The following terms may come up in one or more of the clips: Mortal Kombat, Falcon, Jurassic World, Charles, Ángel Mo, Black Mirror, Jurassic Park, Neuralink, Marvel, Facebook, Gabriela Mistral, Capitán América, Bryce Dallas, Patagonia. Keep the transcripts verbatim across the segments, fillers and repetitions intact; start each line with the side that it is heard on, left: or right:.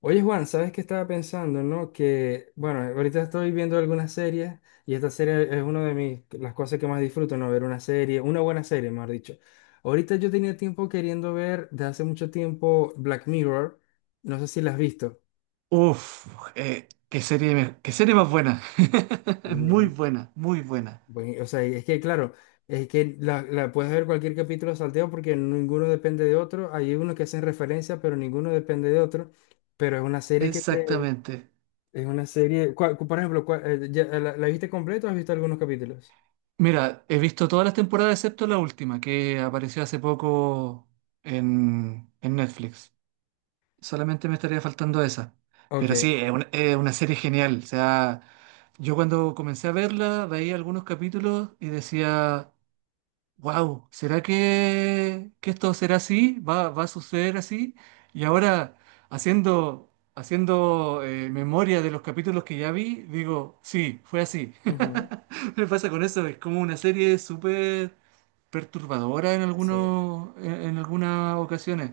left: Oye, Juan, ¿sabes qué estaba pensando, no? Que, bueno, ahorita estoy viendo algunas series y esta serie es una de mis, las cosas que más disfruto, ¿no? Ver una serie, una buena serie, mejor dicho. Ahorita yo tenía tiempo queriendo ver, de hace mucho tiempo, Black Mirror. No sé si la has visto.
right: Uf, eh, qué serie, me- qué serie más buena. Muy
left: Bien.
right: buena, muy buena.
left: Bueno, o sea, y es que, claro, es que la, la puedes ver cualquier capítulo salteado porque ninguno depende de otro. Hay unos que hacen referencia, pero ninguno depende de otro. Pero es una serie que te...
right: Exactamente.
left: Es una serie. ¿Cuál- por ejemplo, cuál- eh, ya- eh, la, la viste completa o has visto algunos capítulos?
right: Mira, he visto todas las temporadas excepto la última, que apareció hace poco en, en Netflix. Solamente me estaría faltando esa. Pero sí,
left: Ok.
right: es una, es una serie genial. O sea, yo cuando comencé a verla, veía algunos capítulos y decía, wow, ¿será que, que esto será así? ¿Va, va a suceder así? Y ahora, haciendo, haciendo eh, memoria de los capítulos que ya vi, digo, sí, fue así.
left: Ujú.
right: Me pasa con eso, es como una serie súper perturbadora en
left: Sí,
right: algunos, en, en algunas ocasiones.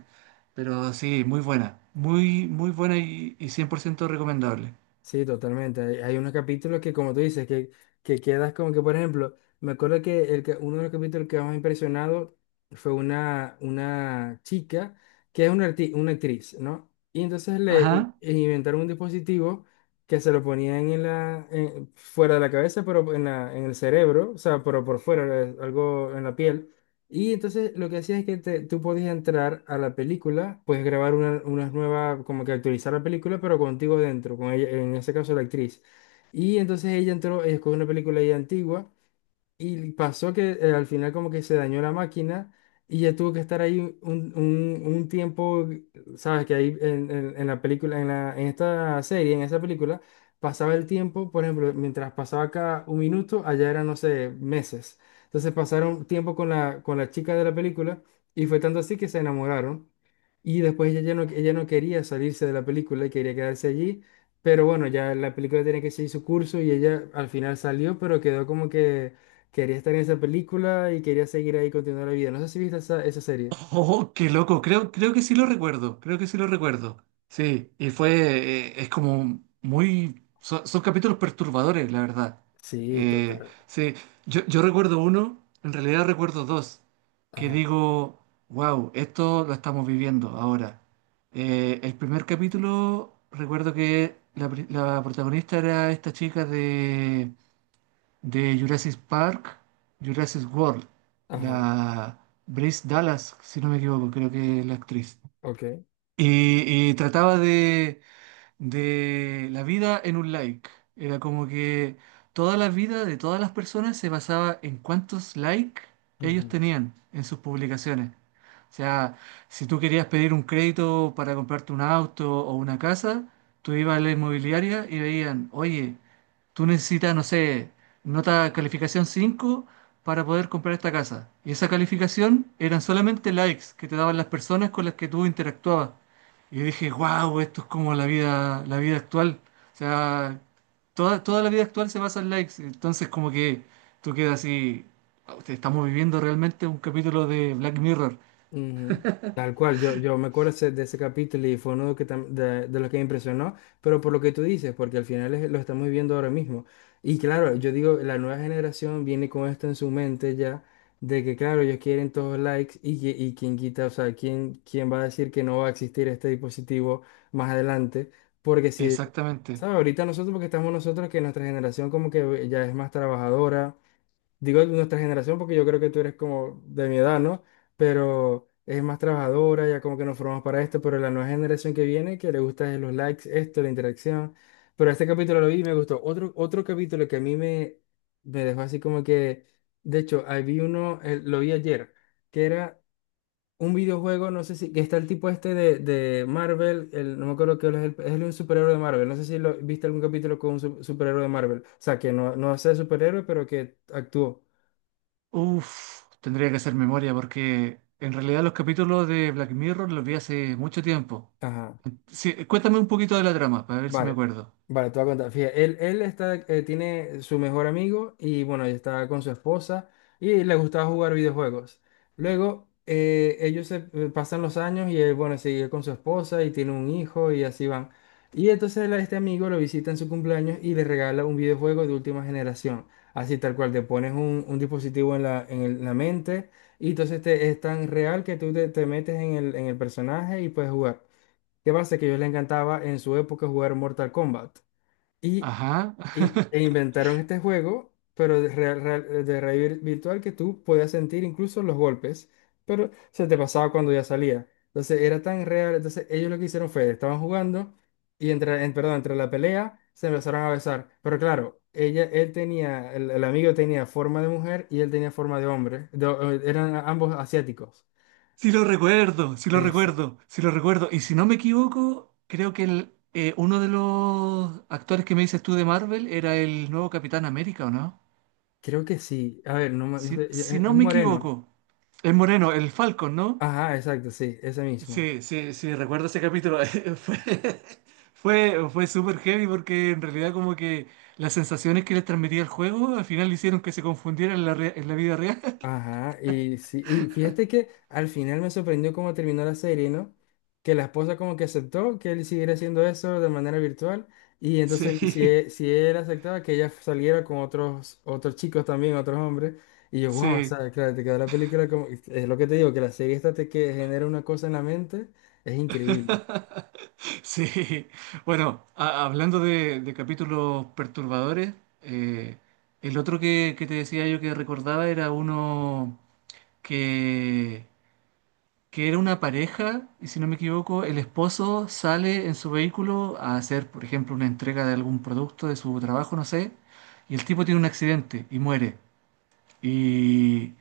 right: Pero sí, muy buena, muy, muy buena y, y cien por ciento recomendable.
left: sí, totalmente. Hay, hay unos capítulos que, como tú dices, que, que quedas como que, por ejemplo, me acuerdo que, el, que- uno de los capítulos que más me impresionado fue una, una chica que es una, arti- una actriz, ¿no? Y entonces le i-
right: Ajá.
left: inventaron un dispositivo que se lo ponían en la, en- fuera de la cabeza, pero en la, en el cerebro, o sea, pero por fuera, eh, algo en la piel. Y entonces lo que hacía es que te- tú podías entrar a la película, puedes grabar una, una nueva, como que actualizar la película, pero contigo dentro, con ella, en ese caso la actriz. Y entonces ella entró, escogió una película ya antigua y pasó que eh, al final como que se dañó la máquina y ya tuvo que estar ahí un, un- un tiempo, sabes que ahí en, en- en la película, en la, en esta serie, en esa película, pasaba el tiempo, por ejemplo, mientras pasaba acá un minuto, allá eran, no sé, meses. Entonces pasaron tiempo con la, con la chica de la película y fue tanto así que se enamoraron. Y después ella ya no, ella no quería salirse de la película y quería quedarse allí. Pero bueno, ya la película tenía que seguir su curso y ella al final salió, pero quedó como que quería estar en esa película y quería seguir ahí continuando la vida. No sé si viste esa, esa serie.
right: Oh, qué loco. Creo, creo que sí lo recuerdo. Creo que sí lo recuerdo. Sí, y fue, eh, es como muy, son, son capítulos perturbadores, la verdad.
left: Sí,
right: Eh,
left: total.
right: sí, yo, yo recuerdo uno, en realidad recuerdo dos, que
left: Ajá,
right: digo, wow, esto lo estamos viviendo ahora. Eh, el primer capítulo, recuerdo que la, pri- la protagonista era esta chica de, de Jurassic Park, Jurassic World,
left: ajá,
right: la Bryce Dallas, si no me equivoco, creo que es la actriz.
left: ok.
right: Y, y trataba de, de la vida en un like. Era como que toda la vida de todas las personas se basaba en cuántos likes ellos
left: Ujú.
right: tenían en sus publicaciones. O sea, si tú querías pedir un crédito para comprarte un auto o una casa, tú ibas a la inmobiliaria y veían, oye, tú necesitas, no sé, nota calificación cinco para poder comprar esta casa. Y esa calificación eran solamente likes que te daban las personas con las que tú interactuabas. Y yo dije, wow, esto es como la vida, la vida actual. O sea, toda, toda la vida actual se basa en likes. Entonces, como que tú quedas así. "Wow, Estamos viviendo realmente un capítulo de Black Mirror."
left: Ujú. Tal cual, yo, yo me acuerdo ese- de ese capítulo y fue uno que tam- de, de los que me impresionó, pero por lo que tú dices, porque al final es- lo estamos viviendo ahora mismo. Y claro, yo digo, la nueva generación viene con esto en su mente ya, de que claro, ellos quieren todos likes y, que- y quién quita, o sea, quién, quién va a decir que no va a existir este dispositivo más adelante, porque si...
right: Exactamente.
left: ¿sabes? Ahorita nosotros, porque estamos nosotros, que nuestra generación como que ya es más trabajadora, digo de nuestra generación porque yo creo que tú eres como de mi edad, ¿no? Pero es más trabajadora, ya como que nos formamos para esto, pero la nueva generación que viene, que le gusta es los likes, esto, la interacción. Pero este capítulo lo vi y me gustó. Otro, otro capítulo que a mí me, me dejó así como que... De hecho, ahí vi uno, eh, lo vi ayer, que era un videojuego, no sé si, que está el tipo este de, de Marvel, el, no me acuerdo qué es, el, es un superhéroe de Marvel, no sé si lo, viste algún capítulo con un su- superhéroe de Marvel, o sea, que no, no es superhéroe, pero que actuó.
right: Uf, tendría que hacer memoria porque en realidad los capítulos de Black Mirror los vi hace mucho tiempo.
left: Ajá,
right: Sí, cuéntame un poquito de la trama para ver si me
left: vale,
right: acuerdo.
left: vale, te voy a contar. Fíjate, él, él está, eh, tiene su mejor amigo y bueno, él está con su esposa y le gustaba jugar videojuegos. Luego, eh, ellos se eh, pasan los años y él, bueno, sigue con su esposa y tiene un hijo y así van. Y entonces la- este amigo lo visita en su cumpleaños y le regala un videojuego de última generación. Así tal cual, te pones un, un dispositivo en la, en el- la mente y entonces te, es tan real que tú te, te metes en el, en el personaje y puedes jugar. ¿Qué pasa? Que a ellos les encantaba en su época jugar Mortal Kombat. Y
right: Ajá.
left: y- e inventaron este juego, pero de, real- real- de realidad vir- virtual, que tú podías sentir incluso los golpes, pero se te pasaba cuando ya salía. Entonces era tan real. Entonces ellos lo que hicieron fue, estaban jugando y entre, en- perdón, entre la pelea se empezaron a besar. Pero claro, ella, él tenía, el, el amigo tenía forma de mujer y él tenía forma de hombre. Do- eran ambos asiáticos.
right: Sí lo recuerdo, sí lo
left: Es-
right: recuerdo, sí lo recuerdo. Y si no me equivoco, creo que el, eh, uno de los actores que me dices tú de Marvel era el nuevo Capitán América, ¿o no?
left: Creo que sí. A ver, no, me- no
right: Si,
left: sé, es
right: si no
left: es
right: me
left: moreno.
right: equivoco, el moreno, el Falcon, ¿no?
left: Ajá, exacto, sí, ese mismo.
right: Sí, sí, sí, recuerdo ese capítulo. Fue, fue, fue súper heavy porque en realidad como que las sensaciones que les transmitía el juego al final hicieron que se confundieran en la, re- en la vida real.
left: Ajá, y sí, y fíjate que al final me sorprendió cómo terminó la serie, ¿no? Que la esposa como que aceptó que él siguiera haciendo eso de manera virtual y entonces si,
right: Sí,
left: e- si él aceptaba que ella saliera con otros otros chicos también, otros hombres, y yo, wow, o
right: sí.
left: sea, claro, te quedó la película como, es lo que te digo, que la serie esta te que genera una cosa en la mente, es increíble.
right: Sí, bueno, a- hablando de, de capítulos perturbadores, eh, el otro que, que te decía yo que recordaba era uno que, que era una pareja, y si no me equivoco, el esposo sale en su vehículo a hacer, por ejemplo, una entrega de algún producto de su trabajo, no sé, y el tipo tiene un accidente y muere. Y,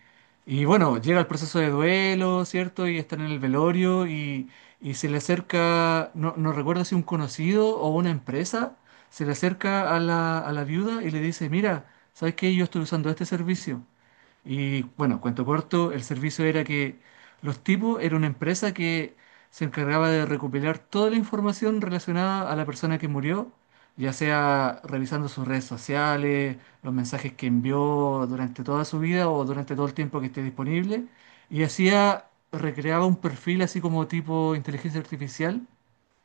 right: y bueno, llega el proceso de duelo, ¿cierto? Y están en el velorio y, y se le acerca, no, no recuerdo si un conocido o una empresa, se le acerca a la, a la viuda y le dice, mira, ¿sabes qué? Yo estoy usando este servicio. Y bueno, cuento corto, el servicio era que los tipos era una empresa que se encargaba de recopilar toda la información relacionada a la persona que murió, ya sea revisando sus redes sociales, los mensajes que envió durante toda su vida o durante todo el tiempo que esté disponible, y hacía, recreaba un perfil así como tipo inteligencia artificial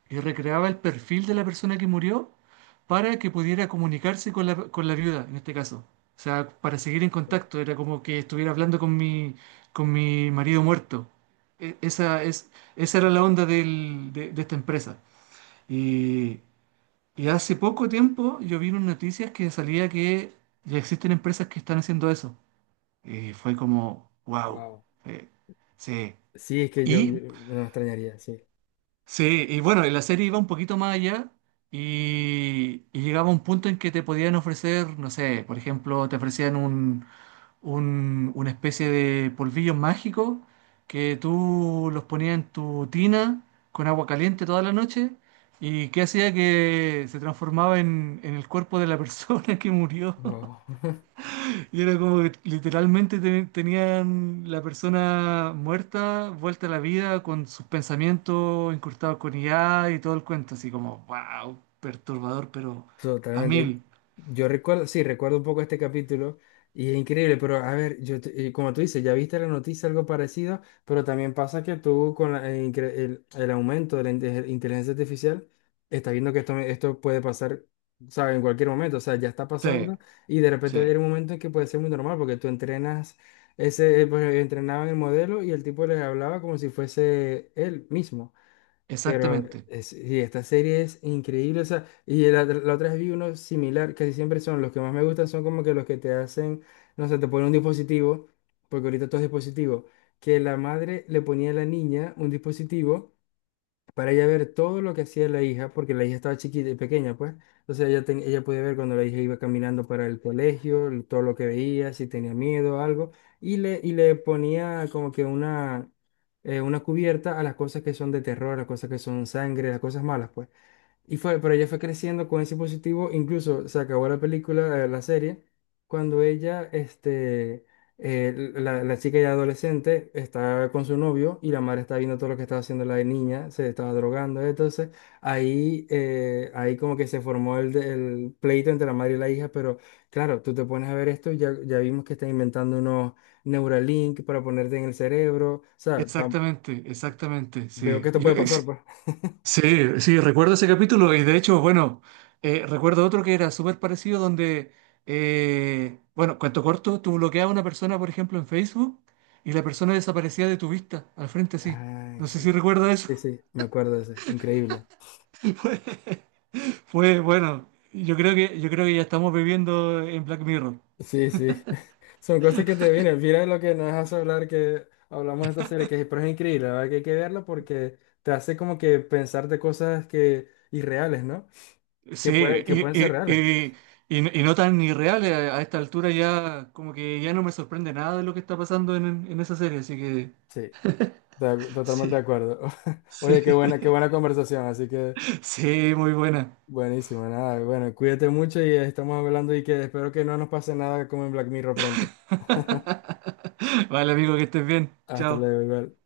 right: y recreaba el perfil de la persona que murió para que pudiera comunicarse con la, con la viuda, en este caso. O sea, para seguir en contacto, era como que estuviera hablando con mi, con mi marido muerto. E- esa, es, Esa era la onda del- de, de esta empresa. Y, y hace poco tiempo yo vi unas noticias que salía que ya existen empresas que están haciendo eso. Y fue como, wow.
left: Wow.
right: Sí.
left: Sí, es que yo, yo-
right: Y
left: no me extrañaría, sí.
right: sí, y bueno, y, la serie iba un poquito más allá y, y llegaba a un punto en que te podían ofrecer, no sé, por ejemplo, te ofrecían un, un- una especie de polvillos mágicos que tú los ponías en tu tina con agua caliente toda la noche y que hacía que se transformaba en, en el cuerpo de la persona que murió.
left: Wow.
right: Y era como que literalmente te- tenían la persona muerta, vuelta a la vida, con sus pensamientos incrustados con I A y todo el cuento, así como, wow, perturbador, pero a
left: Totalmente.
right: mil.
left: Yo recuerdo, sí, recuerdo un poco este capítulo y es increíble, pero a ver, yo, te- eh, como tú dices, ya viste la noticia, algo parecido, pero también pasa que tú con la- eh, incre- el, el aumento de la inte- inteligencia artificial, estás viendo que esto, esto puede pasar, ¿sabes? En cualquier momento, o sea, ya está
right: Sí,
left: pasando y de repente va a
right: sí,
left: llegar un momento en que puede ser muy normal porque tú entrenas, ese, eh, pues, entrenaban el modelo y el tipo les hablaba como si fuese él mismo. Pero
right: exactamente,
left: es- y esta serie es increíble, o sea, y la, la otra vez vi uno similar, casi siempre son los que más me gustan, son como que los que te hacen, no sé, te ponen un dispositivo, porque ahorita todo es dispositivo, que la madre le ponía a la niña un dispositivo para ella ver todo lo que hacía la hija, porque la hija estaba chiquita y pequeña, pues. Entonces ella, ten- ella podía ver cuando la hija iba caminando para el colegio, el- todo lo que veía, si tenía miedo o algo, y le, y le ponía como que una, eh, una cubierta a las cosas que son de terror, las cosas que son sangre, las cosas malas, pues. Y fue, pero ella fue creciendo con ese positivo, incluso se acabó la película, eh, la serie, cuando ella, este, eh, la, la chica ya adolescente está con su novio y la madre está viendo todo lo que estaba haciendo la niña, se estaba drogando, entonces ahí, eh, ahí como que se formó el, de- el pleito entre la madre y la hija, pero claro, tú te pones a ver esto y ya, ya vimos que están inventando unos Neuralink para ponerte en el cerebro, o sea, tam-
right: exactamente, exactamente,
left: veo que
right: sí.
left: esto
right: Yo-
left: puede pasar, pues.
right: Sí, sí, recuerdo ese capítulo y de hecho, bueno, eh, recuerdo otro que era súper parecido donde, eh, bueno, cuento corto, tú bloqueabas a una persona, por ejemplo, en Facebook y la persona desaparecía de tu vista, al frente sí.
left: Ay,
right: No sé si
left: sí.
right: recuerdas eso.
left: Sí, sí, me acuerdo de ese. Increíble.
right: Fue, fue, bueno, yo creo que, yo creo que ya estamos viviendo en Black Mirror.
left: Sí, sí. Son cosas que te vienen. Mira lo que nos hace hablar que hablamos de esta serie, que es, pero es increíble, la verdad que hay que verla porque te hace como que pensar de cosas que irreales, ¿no? Que
right: Sí,
left: puede, que
right: y,
left: pueden ser
right: y,
left: reales.
right: y, y- y no tan irreales a, a esta altura ya, como que ya no me sorprende nada de lo que está pasando en, en esa serie, así que
left: Sí, to- totalmente de
right: sí,
left: acuerdo.
right: sí.
left: Oye, qué buena, qué buena conversación, así que
right: Sí, muy buena.
left: buenísimo, nada. Bueno, cuídate mucho y estamos hablando y que espero que no nos pase nada como en Black Mirror pronto.
right: Vale, amigo, que estés bien.
left: Hasta
right: Chao.
left: luego, igual.